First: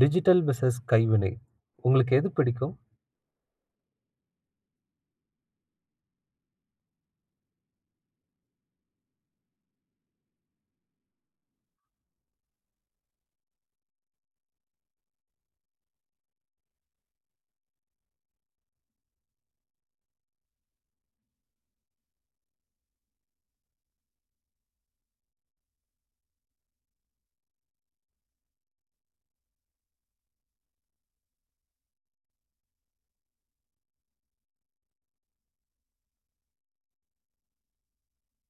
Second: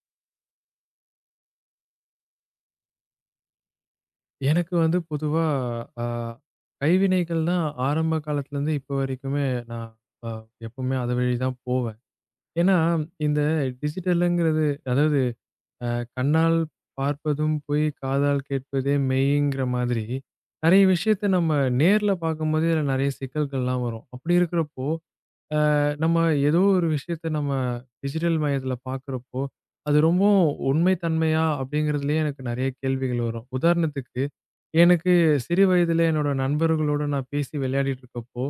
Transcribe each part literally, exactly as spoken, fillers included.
Digital versus கைவினை. உங்களுக்கு எது பிடிக்கும்? எனக்கு வந்து பொதுவா அ கைவினைகள் தான் ஆரம்ப காலத்துலருந்து இப்போ வரைக்குமே நான் அ எப்பவுமே அது வழி தான் போவேன். ஏன்னா, இந்த டிஜிட்டலுங்கிறது அதாவது அ கண்ணால் பார்ப்பதும் பொய், காதால் கேட்பதே மெய்ங்கிற மாதிரி நெறைய விஷயத்த நம்ம நேர்ல பார்க்கும்போதே இதுல நெறைய சிக்கல்கள்லாம் வரும். அப்படி இருக்கிறப்போ, அ நம்ம ஏதோ ஒரு விஷயத்த நம்ம டிஜிட்டல் மயத்துல பார்க்குறப்போ, அது ரொம்பவும் உண்மை தன்மையா அப்படிங்கிறதுலயே எனக்கு நெறைய கேள்விகள் வரும். உதாரணத்துக்கு எனக்கு சிறு வயதில என்னோட நண்பர்களோட நான் பேசி விளையாடிட்டு இருக்கப்போ,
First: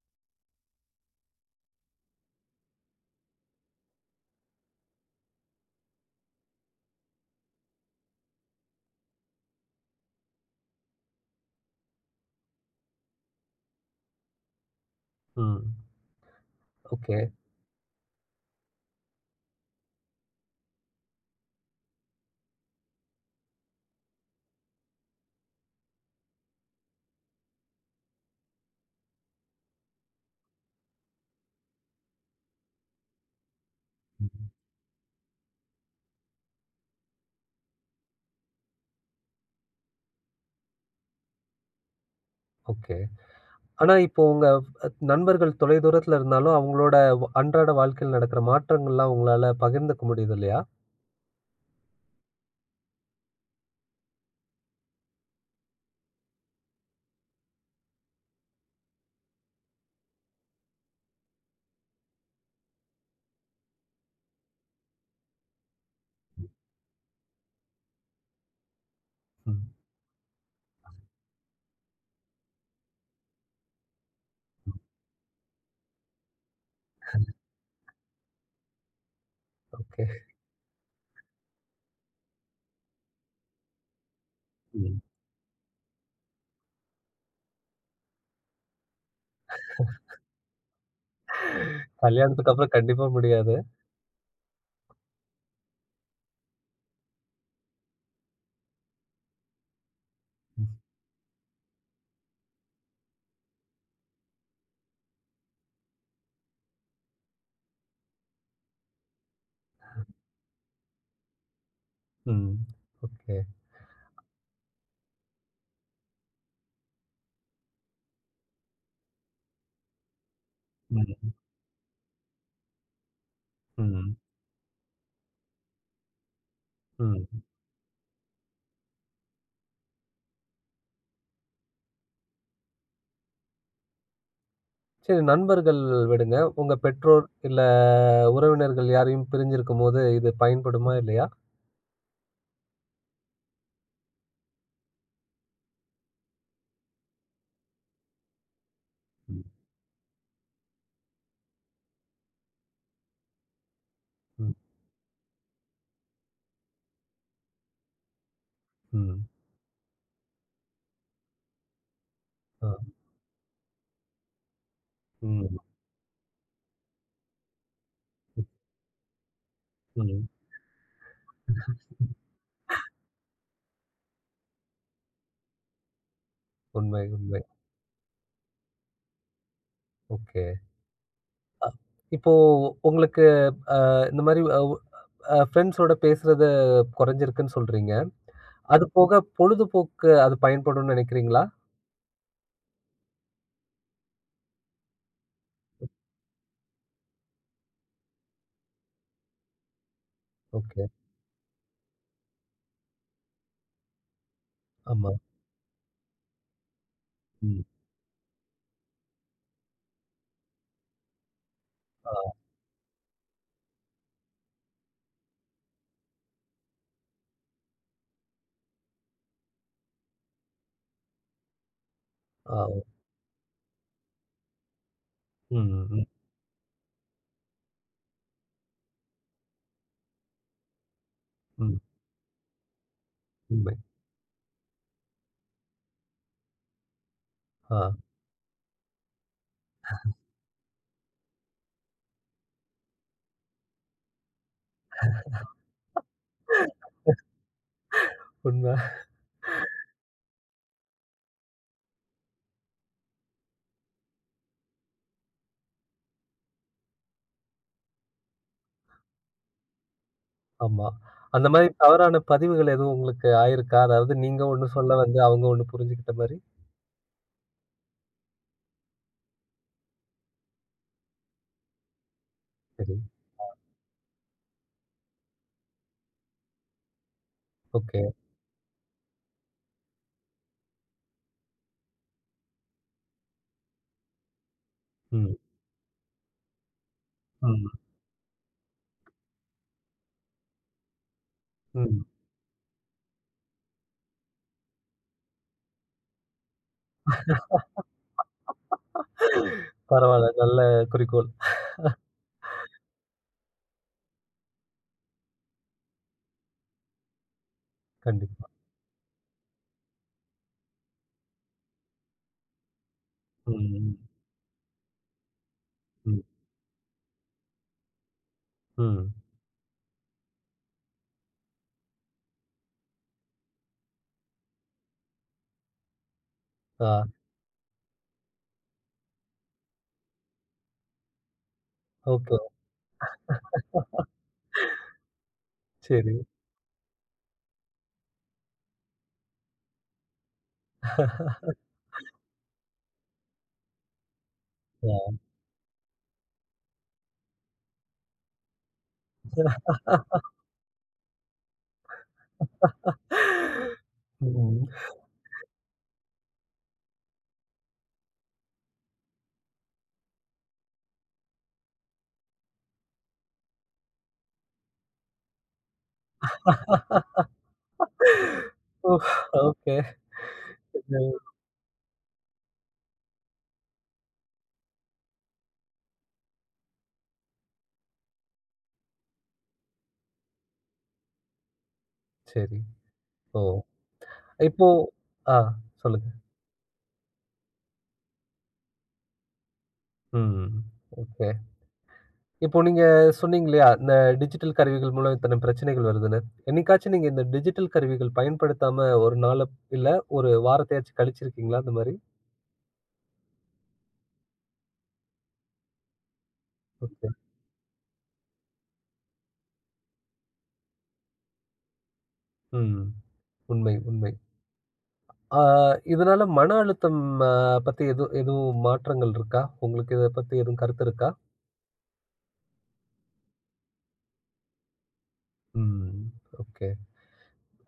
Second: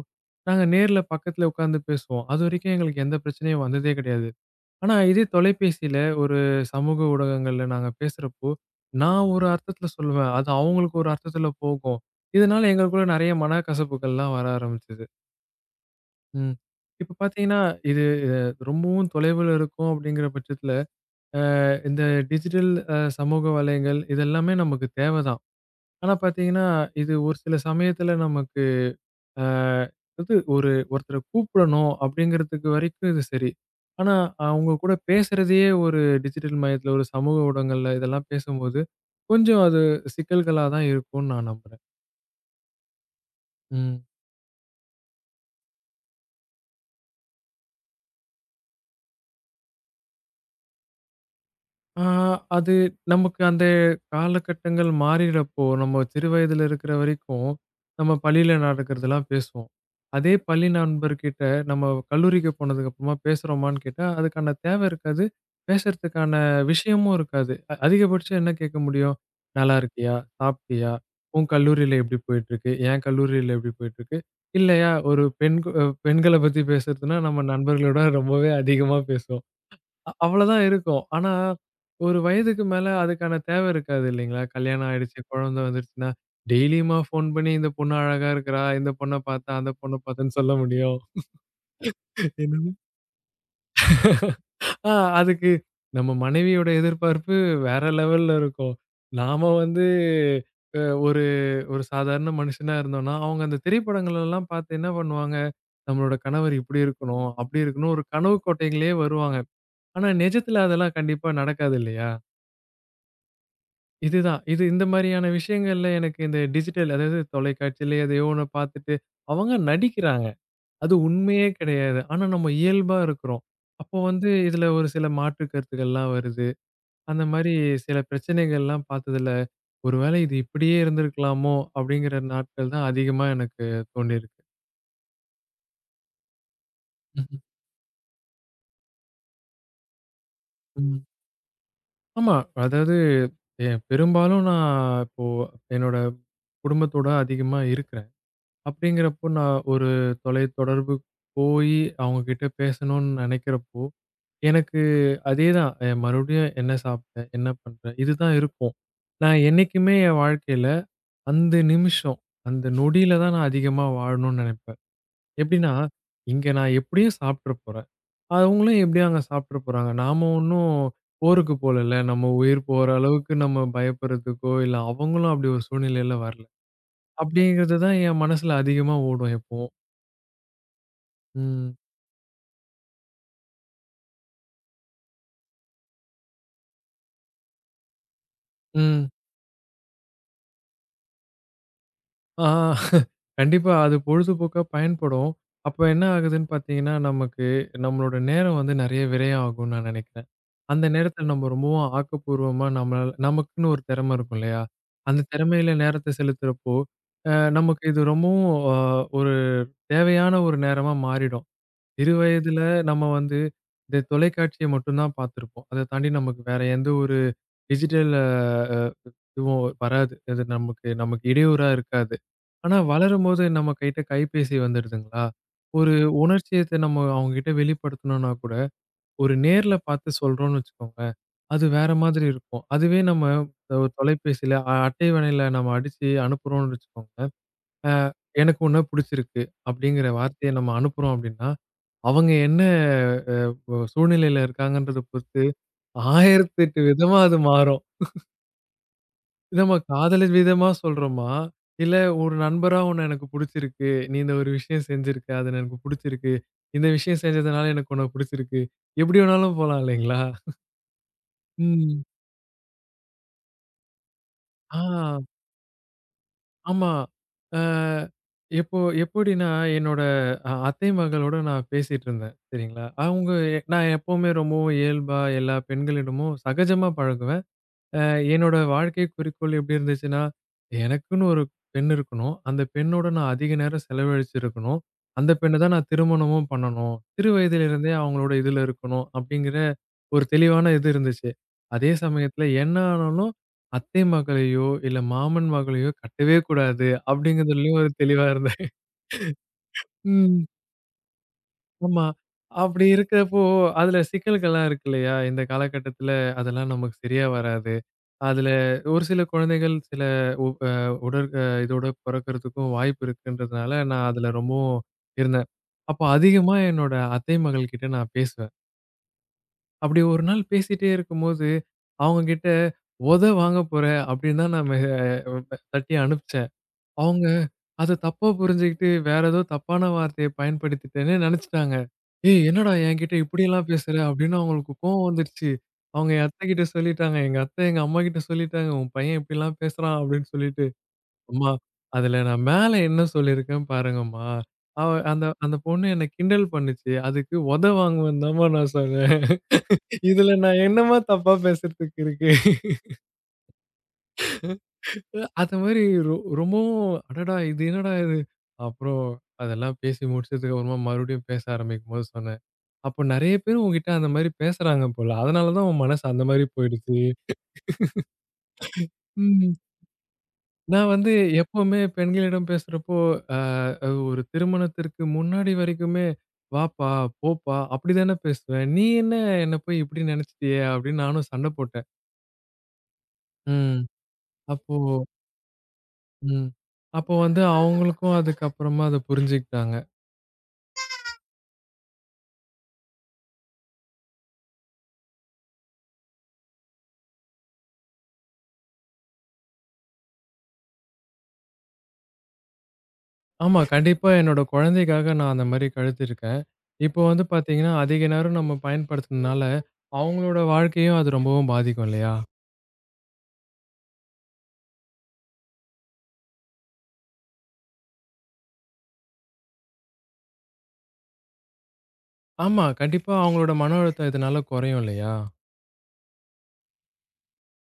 நாங்க நேர்ல பக்கத்துல உட்கார்ந்து பேசுவோம். அதுவரைக்கும் எங்களுக்கு எந்த பிரச்சனையும் வந்ததே கிடையாது. ஆனா இதே தொலைபேசியில ஒரு சமூக ஊடகங்கள்ல நாங்க பேசுறப்போ, நான் ஒரு அர்த்தத்துல சொல்லுவேன். அது அவங்களுக்கு ஒரு அர்த்தத்துல போகும். இதனால எங்களுக்குள்ள நெறைய மனக்கசப்புகள்லாம் வர ஆரம்பிச்சது. ம். ம். இப்ப ஓகே. பார்த்தீங்கன்னா, இது அ ரொம்பவும் தொலைவுல இருக்கும் அப்படிங்கிற பட்சத்துல, அ இந்த டிஜிட்டல் அ சமூக வலைங்கள் இதெல்லாமே நமக்கு தேவ தான். ஆனா பார்த்தீங்கன்னா, இது ஒரு சில சமயத்துல நமக்கு அ இது ஒரு ஒருத்தர கூப்பிடணும் அப்படிங்கிறதுக்கு வரைக்கும் இது சரி. ஆனா, ம். அவங்க கூட பேசுறதையே ஒரு டிஜிட்டல் மயத்துல, ஒரு சமூக ஊடகங்கள்ல இதெல்லாம் பேசும்போது, கொஞ்சம் அது சிக்கல்களா தான் இருக்கும்னு நான் நம்புறேன். ஓகே. ஆனா ம். இப்போ உங்க அ நண்பர்கள் தொலைதூரத்துல இருந்தாலும், அவங்களோட வ அன்றாட வாழ்க்கையில நடக்கிற மாற்றங்கள்லாம் உங்களால பகிர்ந்துக்க முடியுது இல்லையா? ஆ, அது நமக்கு அந்த காலகட்டங்கள் மாறிறப்போ, நம்ம சிறு வயதில இருக்கிற வரைக்கும், நம்ம பள்ளியில நடக்கிறதெல்லாம் பேசுவோம். அதே பள்ளி நண்பர்கிட்ட நம்ம கல்லூரிக்கு போனதுக்கு அப்புறமா பேசுறோமான்னு கேட்டா, அதுக்கான தேவை இருக்காது. பேசுறதுக்கான விஷயமும் இருக்காது. அ அதிகபட்சம் என்ன கேட்க முடியும்? ம். "நல்லா இருக்கியா? சாப்பிட்டியா? உன் கல்லூரியில எப்படி போயிட்டுருக்கு? என் கல்லூரியில எப்படி போயிட்டுருக்கு?" ம். இல்லையா, ஒரு பெண் கு பெண்கள பத்தி பேசுறதுன்னா, நம்ம நண்பர்களோட ரொம்பவே அதிகமா பேசுவோம். ஓகே. அ அவ்வளதான் இருக்கும். ஆனா, ஒரு வயதுக்கு மேல அதுக்கான தேவை இருக்காது இல்லைங்களா? கல்யாணம் ம். ஆயிடுச்சு, குழந்தை வந்துருச்சுன்னா, டெய்லியுமா ஃபோன் பண்ணி இந்த பொண்ணு அழகா இருக்கிறா, இந்த பொண்ண பார்த்தேன், அந்த பொண்ண பார்த்தேன்னு சொல்ல முடியும். கல்யாணத்துக்கு என்னது அப்புறம் கண்டிப்பா முடியாது. ஆ அதுக்கு நம்ம மனைவியோட எதிர்பார்ப்பு வேற லெவல்ல இருக்கும். நாம வந்து ம். அ ஒரு ஒரு சாதாரண மனுஷனா இருந்தோம்னா, அவங்க அந்த திரைப்படங்களெல்லாம் பார்த்து என்ன பண்ணுவாங்க, நம்மளோட கணவர் இப்படி இருக்கணும், அப்படி இருக்கணும், ஒரு கனவு கோட்டைகள்லயே வருவாங்க. ஆனா, நிஜத்துல அதெல்லாம் கண்டிப்பா நடக்காது இல்லையா? ம். ஓகே. இதுதான். இது இந்த மாரியான விஷயங்கள்ல எனக்கு இந்த டிஜிட்டல் அதாவது தொலைக்காட்சியில எதையோ ஒண்ண பார்த்துட்டு, அவங்க நடிக்கிறாங்க. அது ம். உண்மையே கிடையாது. ஆனா நம்ம இயல்பா இருக்கிறோம். அப்போ ம். வந்து இதுல ஒரு சில மாற்று கருத்துக்கள்லாம் வருது. அந்த ம். மாரி சில பிரச்சனைகள்லாம் பார்த்ததுல, ஒருவேளை இது இப்படியே இருந்திருக்கலாமோ! அப்படிங்கிற நாட்கள் தான் அதிகமா எனக்கு தோணியிருக்கு. சரி, நண்பர்கள் விடுங்க. உங்க பெற்றோர் ம்ஹ்ம். இல்ல உறவினர்கள் யாரையும் பிரிஞ்சிருக்கும்போது இது பயன்படுமா ம். இல்லையா? ஆமா. அதாவது எ பெரும்பாலும் நான் இப்போ என்னோட குடும்பத்தோட அதிகமா இருக்கிறேன். அப்படிங்கிறப்போ, ம். நான் ஒரு தொலைத்தொடர்பு போயி அவங்க கிட்ட பேசணும்னு நெனைக்கிறப்போ, ம். எனக்கு அதேதான். அ மறுபடியும் என்ன சாப்பிட்டேன்? என்ன பண்றேன்? இதுதான் இருக்கும். ம். நான் என்னைக்குமே என் வாழ்க்கையில அந்த நிமிஷம், அந்த ஆ. நொடியில தான் நான் அதிகமா வாழணும்னு நெனைப்பேன். ம். ஆமா. எப்படின்னா, இங்க நான் எப்படியும் சாப்பிட்டுற போறேன். அவங்களும் எப்படியும் அங்க சாப்பிட்டுற போறாங்க. ம். நாம ஒண்ணும் போருக்கு போலல்ல. நம்ம உயிர் போற அளவுக்கு நம்ம பயப்படுறதுக்கோ, இல்ல அவங்களும் அப்படி ஒரு சூழ்நிலையில வரல. உண்மை, உண்மை. அப்படிங்கிறது தான் என் மனசுல அதிகமா ஓடும் எப்பவும். ஓகே. ம். இப்போ உங்களுக்கு அ இந்த மாரி அவ் அ ஃப்ரெண்ட்ஸோட பேசுறது குறைஞ்சிருக்குன்னு சொல்றீங்க. அது ம். போக பொழுதுபோக்கு அது பயன்படும்னு நினைக்கிறீங்களா? ஆ கண்டிப்பா. அது பொழுதுபோக்கா பயன்படும். அப்ப என்ன ஆகுதுன்னு பார்த்தீங்கன்னா, நமக்கு நம்மளோட நேரம் வந்து நெறைய விரயம் ஆகும்னு நான் நினைக்கிறேன். ஓகே. அந்த நேரத்துல நம்ம ரொம்பவும் ஆக்கப்பூர்வமா நம்மளால நமக்குன்னு ஒரு திறமை இருக்கும் இல்லையா? ஆமா. அந்த திறமையில நேரத்த செலுத்துறப்போ, அ ம். நமக்கு இது ரொம்பவும் அ ஒரு தேவையான ஒரு நேரமா மாறிடும். ஆ, சிறு வயதுல நம்ம வந்து இந்த தொலைக்காட்சிய மட்டும் தான் பார்த்திருப்போம். அத தாண்டி நமக்கு வேற எந்த ஒரு டிஜிட்டல் அ இதுவும் வராது. அது நமக்கு நமக்கு இடையூறா இருக்காது. ஆ. ஆனா வளரும்போது நம்ம கிட்ட கைபேசி வந்துடுதுங்களா? ம், ஒரு ம், உணர்ச்சியத்த நம்ம அவங்ககிட்ட வெளிப்படுத்தணும்னா கூட, ஒரு நேர்ல பார்த்து சொல்றோம்னு வச்சுக்கோங்களேன், அது ம். வேற மாதிரி இருக்கும். அதுவே நம்ம உண்மை. ஒரு தொலைபேசியில அ அட்டைவணையில நம்ம அடிச்சு அனுப்புறோம்னு வச்சுக்கோங்களேன், ஆ. அ எனக்கு உன்ன புடிச்சிருக்கு அப்படிங்கிற வார்த்தைய நம்ம அனுப்புறோம் அப்படின்னா, அவங்க என்ன அ சூழ்நிலையில இருக்காங்கன்றத பொறுத்து ஆயிரத்து எட்டு விதமா அது மாறும். உண்மை. நம்ம காதலின் விதமா சொல்றோமா? இல்ல ஒரு நண்பரா உன்ன எனக்கு புடிச்சிருக்கு. நீ இந்த ஒரு விஷயம் செஞ்சிருக்க. அது எனக்கு புடிச்சிருக்கு. இந்த விஷயம் செஞ்சதுனால எனக்கு உன்ன புடிச்சிருக்கு. எப்படி வேணாலும் போலாம் இல்லைங்களா? ஆமா. அந்த மாரி ம். தவறான பதிவுகள் எதுவும் உங்களுக்கு ஆயிருக்கா? அதாவது நீங்க ஒண்ணு சொல்ல ஆ, வந்து அவங்க ஒண்ணு புரிஞ்சுகிட்ட மாரி? ஆமா. அ எப்போ எப்படின்னா, என்னோட அ அத்தை மகளோட நான் பேசிட்டு இருந்தேன். சரிங்களா? சரி. அவங்க எ- நான் எப்பவுமே ரொம்பவும் இயல்பா எல்லா பெண்களிடமும் சகஜமா பழகுவேன். ஓகே. அ என்னோட வாழ்க்கை குறிக்கோள் எப்படி இருந்துச்சுன்னா, எனக்குன்னு ஒரு பெண் இருக்கணும். அந்த பெண்ணோட நான் அதிக நேரம் செலவழிச்சிருக்கணும். அந்த ம், பெண்ண தான் நான் திருமணமும் பண்ணணும். சிறு ம், வயதிலிருந்தே அவங்களோட இதுல இருக்கணும் அப்படிங்கிற ஒரு தெளிவான இது இருந்துச்சு. அதே ம். சமயத்துல என்ன ஆனாலும் அத்தை மகளையோ, இல்ல மாமன் மகளையோ கட்டவே கூடாது அப்படிங்கிறதுலயும் ஒரு தெளிவா இருந்தேன். பரவால்ல. ம். நல்ல குறிக்கோள். ஆமா. அப்படி இருக்கிறப்போ, அதுல சிக்கல்கள்லாம் இருக்கு இல்லையா? இந்த காலகட்டத்துல அதெல்லாம் நமக்கு சரியா வராது. கண்டிப்பா. அதுல ஒரு சில குழந்தைகள் சில உ அ உடற் அ இதோட பொறக்கறதுக்கும் வாய்ப்பு இருக்குன்றதுனால, ம், நான் அதுல ரொம்பவும் இருந்தேன். அப்போ ம், அதிகமா என்னோட அத்தை மகள் கிட்ட நான் பேசுவேன். ம். அப்படி ஒரு நாள் பேசிட்டே இருக்கும்போது, அவங்க கிட்ட "உத வாங்க போற" அப்படின்னு தான் நான் மெ அஹ் தட்டி அனுப்பிச்சேன். ஆ. அவங்க அத தப்பா புரிஞ்சுகிட்டு, வேற ஏதோ தப்பான வார்த்தைய பயன்படுத்திட்டேன்னு நெனச்சுட்டாங்க. ஓகே. "ஏய்! என்னடா என்கிட்ட இப்படியெல்லாம் பேசுற?" அப்படின்னு அவங்களுக்கு கோவம் வந்துருச்சு. அவங்க சரி. என் அத்தைகிட்ட சொல்லிட்டாங்க. எங்க அத்தை எங்க அம்மாகிட்ட சொல்லிட்டாங்க. "உன் பையன் இப்படிலாம் பேசுறான்" அப்படின்னு சொல்லிட்டு. "அம்மா, அதுல நான் மேல என்ன சொல்லியிருக்கேன் பாருங்கம்மா. அவ ஆ, அந்த அந்த பொண்ணு என்ன கிண்டல் பண்ணுச்சு. அதுக்கு உத வாங்குவேன்னு தாம்மா நான் சொன்னேன். இதுல நான் என்னம்மா தப்பா பேசுறதுக்கு இருக்கு?" ம். அது மாரி ரொ ரொம்பவும் அடடா! இது என்னடா இது? அப்புறம் அதெல்லாம் பேசி முடிச்சதுக்கு அப்புறமா மறுபடியும் பேச ஆரம்பிக்கும்போது சொன்னேன். அப்போ நெறைய பேர் உன்கிட்ட அந்த மாரி பேசுறாங்க போல. அதனால தான் உன் மனசு அந்த மாரி போயிடுச்சு. ஓ! ம். ஓகே. நான் வந்து ம். எப்பவுமே பெண்களிடம் பேசுறப்போ, அ ஒரு திருமணத்திற்கு முன்னாடி வரைக்குமே, "வாப்பா, போப்பா" அப்படிதானே பேசுவேன். "நீ என்ன என்ன போய் இப்படி நெனச்சுட்டியே?" அப்படின்னு நானும் சண்டை போட்டேன். சரி. ஓ! ம். இப்போ அப்போ ஆ சொல்லுங்க. ம். அப்போ வந்து அவங்களுக்கும் அதுக்கப்புறமா அத புரிஞ்சுக்கிட்டாங்க. ம். ஓகே. இப்போ நீங்க சொன்னீங்க இல்லையா, இந்த டிஜிட்டல் கருவிகள் மூலம் இத்தன பிரச்சனைகள் வருதுன்னு. என்னைக்காச்சும் நீங்க இந்த டிஜிட்டல் கருவிகள் பயன்படுத்தாம ஒரு நாள இல்ல ஒரு வாரத்தையாச்சும் கழிச்சிருக்கீங்களா அந்த மாரி? ஆமா. கண்டிப்பா என்னோட குழந்தைக்காக நான் அந்த மாரி கழுத்திருக்கேன். இப்போ ஓகே. வந்து பார்த்தீங்கன்னா, அதிக நேரம் நம்ம பயன்படுத்துனதுனால, அவங்களோட வாழ்க்கையும் அது ரொம்பவும் பாதிக்கும் இல்லையா? ம். உண்மை, உண்மை. ஆ, இதனால மன அழுத்தம் அ பத்தி எது எதுவும் மாற்றங்கள் இருக்கா? உங்களுக்கு இத பத்தி எதுவும் கருத்து இருக்கா? ஆமா. கண்டிப்பா அவங்களோட மன அழுத்தம் இதனால குறையும் இல்லையா? ம். ஓகே.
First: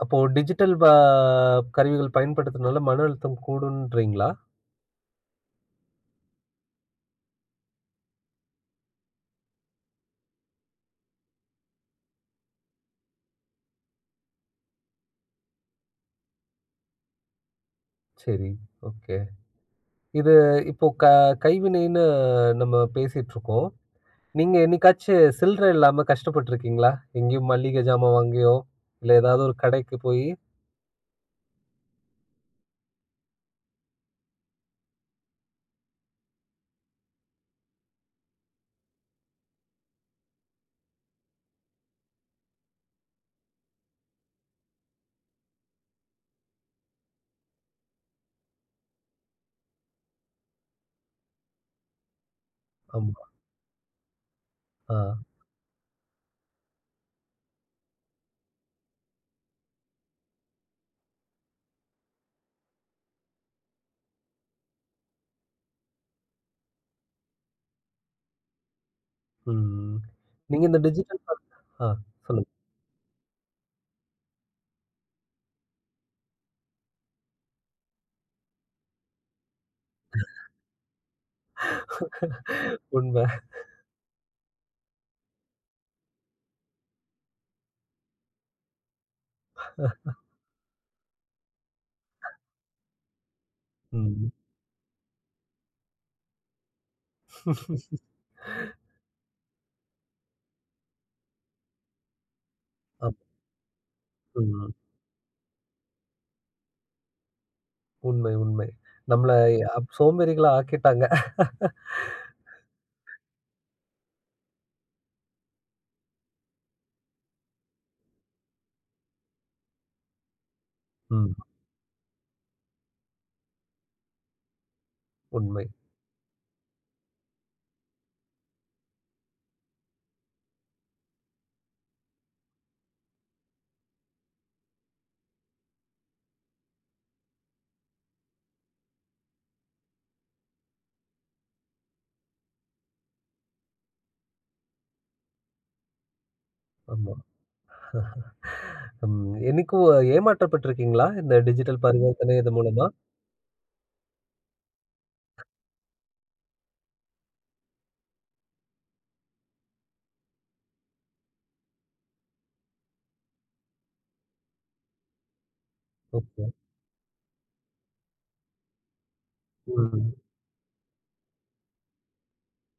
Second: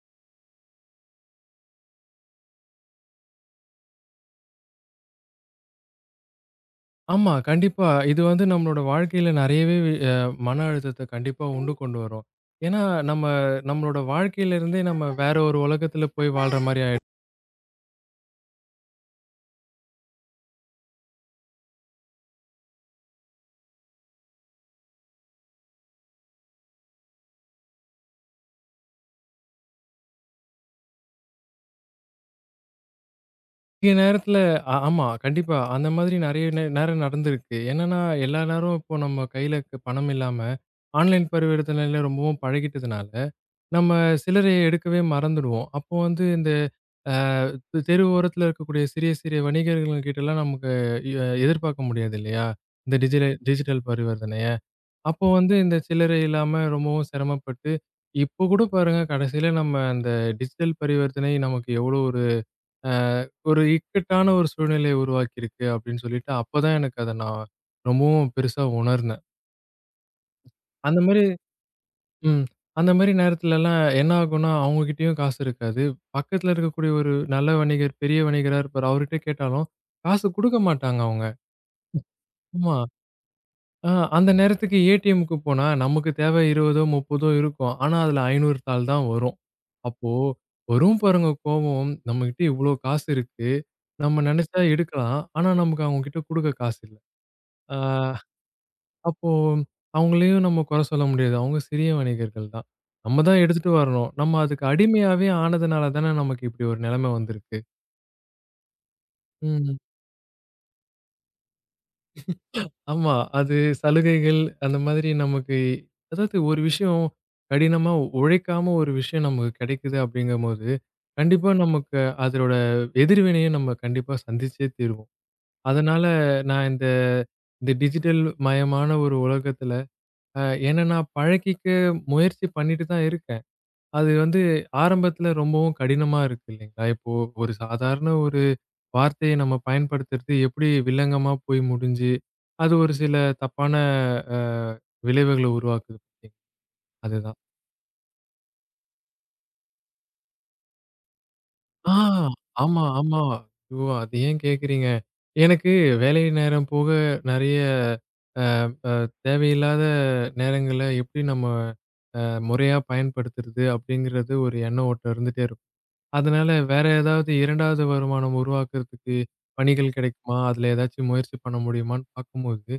அப்போ டிஜிட்டல் ப கருவிகள் பயன்படுத்துறதுனால மன அழுத்தம் கூடுன்றீங்களா? ஆமா. கண்டிப்பா. இது வந்து நம்மளோட வாழ்க்கையில நெறையவே அ மன அழுத்தத்த கண்டிப்பா உண்டு கொண்டு வரும். ஏன்னா, நம்ம நம்மளோட வாழ்க்கையில இருந்தே நம்ம வேற ஒரு உலகத்துல போய் வாழ்ற மாரி ஆயிடும். சரி, ஓகே. இது இப்போ க கைவினைன்னு நம்ம பேசிட்டுருக்கோம். நீங்க என்னைக்காச்சு சில்லற இல்லாம கஷ்டப்பட்டுருக்கீங்களா? எங்கேயும் மல்லிகை ஜாமான் வாங்கியோ, இல்ல ஏதாவது ஒரு கடைக்கு போயி? இங்க நேரத்துல ஆ ஆமா. கண்டிப்பா. அந்த மாதிரி நெறைய நே நேரம் நடந்திருக்கு. என்னன்னா, எல்லா நேரம் இப்போ நம்ம கையில க பணம் இல்லாம, ஆன்லைன் பரிவர்த்தனையில ரொம்பவும் பழகிட்டதுனால, நம்ம சில்லறைய எடுக்கவே மறந்துடுவோம். அப்போ வந்து இந்த அ தெரு ஓரத்துல இருக்கக்கூடிய சிறிய, சிறிய வணிகர்கள் கிட்டலாம் நமக்கு எ எதிர்பார்க்க முடியாது இல்லையா? இந்த ஆமா. டிஜில டிஜிட்டல் பரிவர்த்தனைய. ஆ. அப்போ வந்து இந்த சில்லறை இல்லாம ரொம்பவும் சிரமப்பட்டு, இப்போ கூட பாருங்க கடைசியில நம்ம அந்த டிஜிட்டல் பரிவர்த்தனை நமக்கு எவ்வளோ அ ஒரு இக்கட்டான ஒரு சூழ்நிலையை உருவாக்கியிருக்கு அப்படின்னு சொல்லிட்டு, அப்பதான் எனக்கு அத நான் ரொம்பவும் பெருசா உணர்ந்தேன். ம். நீங்க இந்த அந்த டிஜிட்டல் மாரி ப ஆ, ம். சொல்லுங்க. அந்த மாரி நேரத்துலலாம் என்ன ஆகும்னா, அவங்க கிட்டயும் காசு இருக்காது. பக்கத்துல இருக்கக்கூடிய ஒரு நல்ல வணிகர், பெரிய வணிகரா இருப்பாரு. அவர்கிட்ட கேட்டாலும், காசு குடுக்க மாட்டாங்க அவங்க. ஆமா. உண்ம. ஆ, அந்த நேரத்துக்கு ஏடிஎம்க்கு போனா, நமக்கு தேவை இருபதோ, முப்பதோ இருக்கும். ஆனா, அதுல ஐநூறு தாள் தான் வரும். அப்போ வரும் பாருங்க கோவம். நம்மகிட்ட இவ்ளோ காசு இருக்கு. நம்ம ம். நெனச்சா எடுக்கலாம். ஆனா, நமக்கு அவங்ககிட்ட குடுக்க காசு இல்ல. ஆ அப்போ அவங்களையும் நம்ம கொற சொல்ல முடியாது. அவங்க சிறிய வணிகர்கள் தான். அப் நம்ம தான் எடுத்துட்டு வரணும். நம்ம அதுக்கு ம். அடிமையாவே ஆனதுனால தானே நமக்கு இப்டி ஒரு நெலைமை வந்திருக்கு. உண்மை, உண்மை. நம்மள ம். அப் சோம்பேறிகளா ஆக்கிட்டாங்க. ஆமா. அது சலுகைகள் அந்த மாதிரி நமக்கு அதாவது ஒரு விஷயம் கடினமா உழைக்காம ஒரு விஷயம் நமக்கு கிடைக்குது அப்படிங்கும்போது, ம். கண்டிப்பா நமக்கு அதோட எதிர்வினைய நம்ம கண்டிப்பா சந்திச்சே தீருவோம். உண்மை. அதனால நான் இந்த இந்த டிஜிட்டல் மயமான ஒரு உலகத்துல, அ என்ன நான் பழகிக்க முயற்சி பண்ணிட்டு தான் இருக்கேன். அது வந்து ஆரம்பத்துல ரொம்பவும் கடினமா இருக்கு இல்லைங்களா? இப்போ ஒரு சாதாரண ஒரு வார்த்தைய நம்ம பயன்படுத்துறது எப்படி வில்லங்கமா போய் முடிஞ்சு, அது ஒரு சில தப்பான அ விளைவுகள உருவாக்குது. ஆமா. அதுதான். ம். என்னைக்கும் ஏமாற்றப்பட்டிருக்கீங்களா? இந்த டிஜிட்டல் ஆ பரிவர்த்தனை இது ஆமா, மூலமா? ஆமா. ஐயோ! அத ஏன் கேட்கிறீங்க? எனக்கு வேலை நேரம் போக நெறைய அ தேவையில்லாத நேரங்கள்ல எப்படி நம்ம அ முறையா பயன்படுத்துறது அப்படிங்கிறது ஒரு எண்ண ஓட்டம் இருந்துட்டே ஓகே. அதனால வேற ஏதாவது இரண்டாவது வருமானம் உருவாக்குறதுக்கு பணிகள் ம். கிடைக்குமா? அதுல ஏதாச்சும் முயற்சி பண்ண முடியுமான்னு பார்க்கும்போது,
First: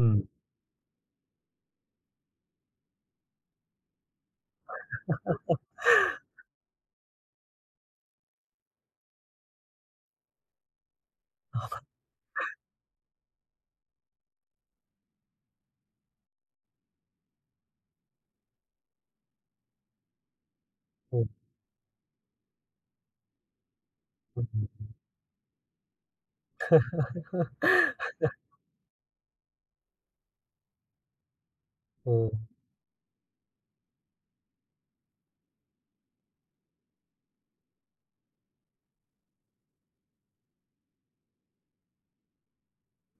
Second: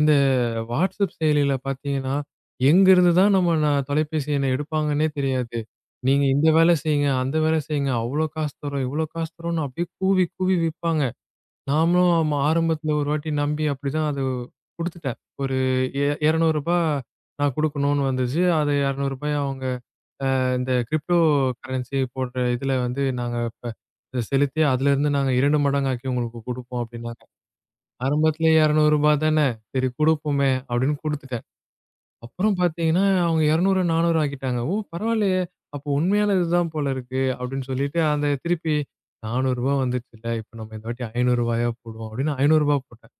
இந்த WhatsApp செயலியில பார்த்தீங்கன்னா, எங்கிருந்து தான் நம்ம நான் தொலைபேசி எண்ண எடுப்பாங்கன்னே தெரியாது. நீங்க இந்த வேலை செய்யுங்க, அந்த வேலை செய்யுங்க, அவ்ளோ காசு தர்றோம், இவ்ளோ காசு தர்றோம்ன்னு அப்படியே கூவி கூவி விப்பாங்க. நாமளும் ஆமா ஆரம்பத்துல ஒரு வாட்டி நம்பி அப்படிதான் அது குடுத்துட்டேன். ஒரு எ ரூ. இருநூறு நான் குடுக்கணும்னு வந்துச்சு. அது ரூ. இருநூறு அவங்க இந்த கிரிப்டோ ஓ. கரன்சி போடுற இதுல வந்து நாங்க இப்ப இத செலுத்தி ம். அதுலருந்து நாங்க இரண்டு மடங்காக்கி உங்களுக்கு குடுப்போம் அப்டின்னாங்க. ஆரம்பத்துல ரூ. இருநூறு தானே, சரி குடுப்போமே அப்டின்னு குடுத்துட்டேன். ஓ! அப்புறம் பார்த்தீங்கன்னா, அவங்க இருநூறு நானூறு ஆக்கிட்டாங்க. ஓ! பரவாயில்லையே! அப்போ உண்மையான இதுதான் போல இருக்கு அப்டின்னு சொல்லிட்டு அந்த திருப்பி ரூ. நானூறு வந்துச்சுல்ல. இப்ப நம்ம இந்த வாட்டி ரூ. ஐநூறா போடுவோம் அப்டின்னு ரூ. ஐநூறு போட்டேன்.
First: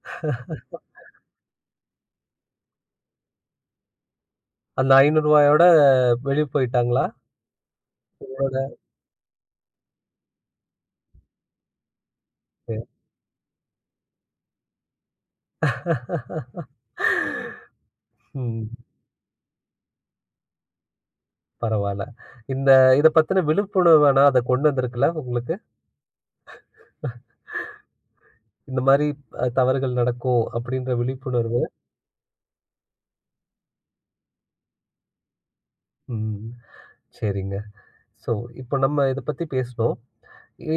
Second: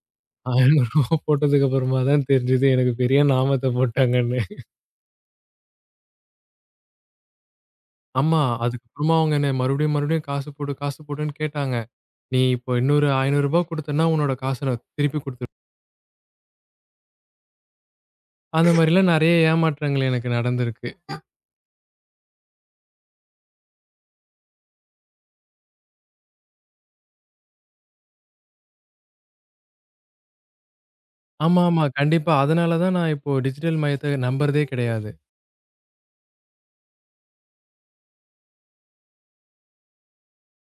ரூ. ஐநூறு போட்டதுக்கு அப்புறமா தான் தெரிஞ்சது எனக்கு பெரிய நாமத்த போட்டாங்கன்னு. அந்த ரூ. ஐநூறு வெளிய போயிட்டாங்களா? ஆமா. உங்களோட அதுக்கப்புறமா அவங்க என்ன மறுபடியும் மறுபடியும் காசு போடு, காசு போடுன்னு கேட்டாங்க. நீ இப்போ இன்னொரு ரூ. ஐநூறு குடுத்தன்னா, உன்னோட காச நான் திருப்பி குடுத்துருவேன். ம். அந்த மாரிலாம் நெறைய ஏமாற்றங்கள் எனக்கு நடந்திருக்கு. பரவால்ல. இந்த இத பத்தின விழிப்புணர்வு ஆனா அத கொண்டு வந்திருக்குல்ல உங்களுக்கு? இந்த மாரி அ தவறுகள் நடக்கும் அப்படின்ற விழிப்புணர்வு. ஆமா, ஆமா. கண்டிப்பா. அதனால தான் நான் இப்போ டிஜிட்டல் மயத்த நம்புறதே கிடையாது. ம். சரிங்க. ஸோ, இப்போ நம்ம இத பத்தி பேசுனோம்.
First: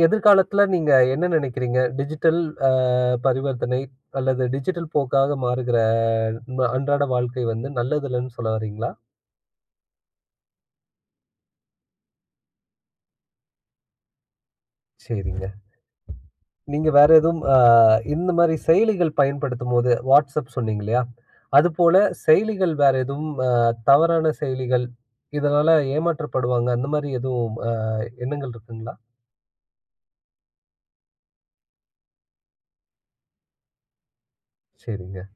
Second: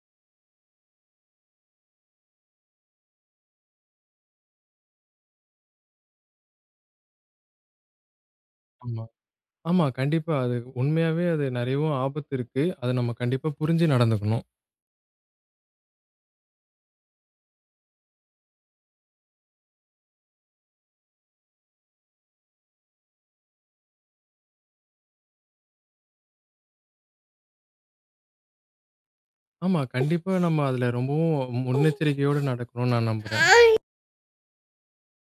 எதிர்காலத்துல நீங்க என்ன நினைக்கிறீங்க? டிஜிட்டல் அ பரிவர்த்தனை அல்லது டிஜிட்டல் போக்காக மாறுகிற ம அன்றாட வாழ்க்கை வந்து நல்லதில்லன்னு சொல்ல வர்றீங்களா? ஆமா. ஆமா. கண்டிப்பா. அது உண்மையாவே அது நெறையவும் ஆபத்து இருக்கு. அத நம்ம கண்டிப்பா புரிஞ்சு நடந்துக்கணும். சரிங்க. நீங்க வேற எதுவும் அ இந்த மாரி செயலிகள் பயன்படுத்தும்போது WhatsApp சொன்னீங்க இல்லையா? அதுபோல செயலிகள் வேற எதுவும் அ தவறான செயலிகள், இதனால ஏமாற்றப்படுவாங்க அந்த மாரி எதுவும் அ எண்ணங்கள் இருக்குங்களா? ஆமா. கண்டிப்பா நம்ம அதுல ரொம்பவும் முன்னெச்சரிக்கையோட நடக்கணும்னு நான் நம்புறேன். சரிங்க.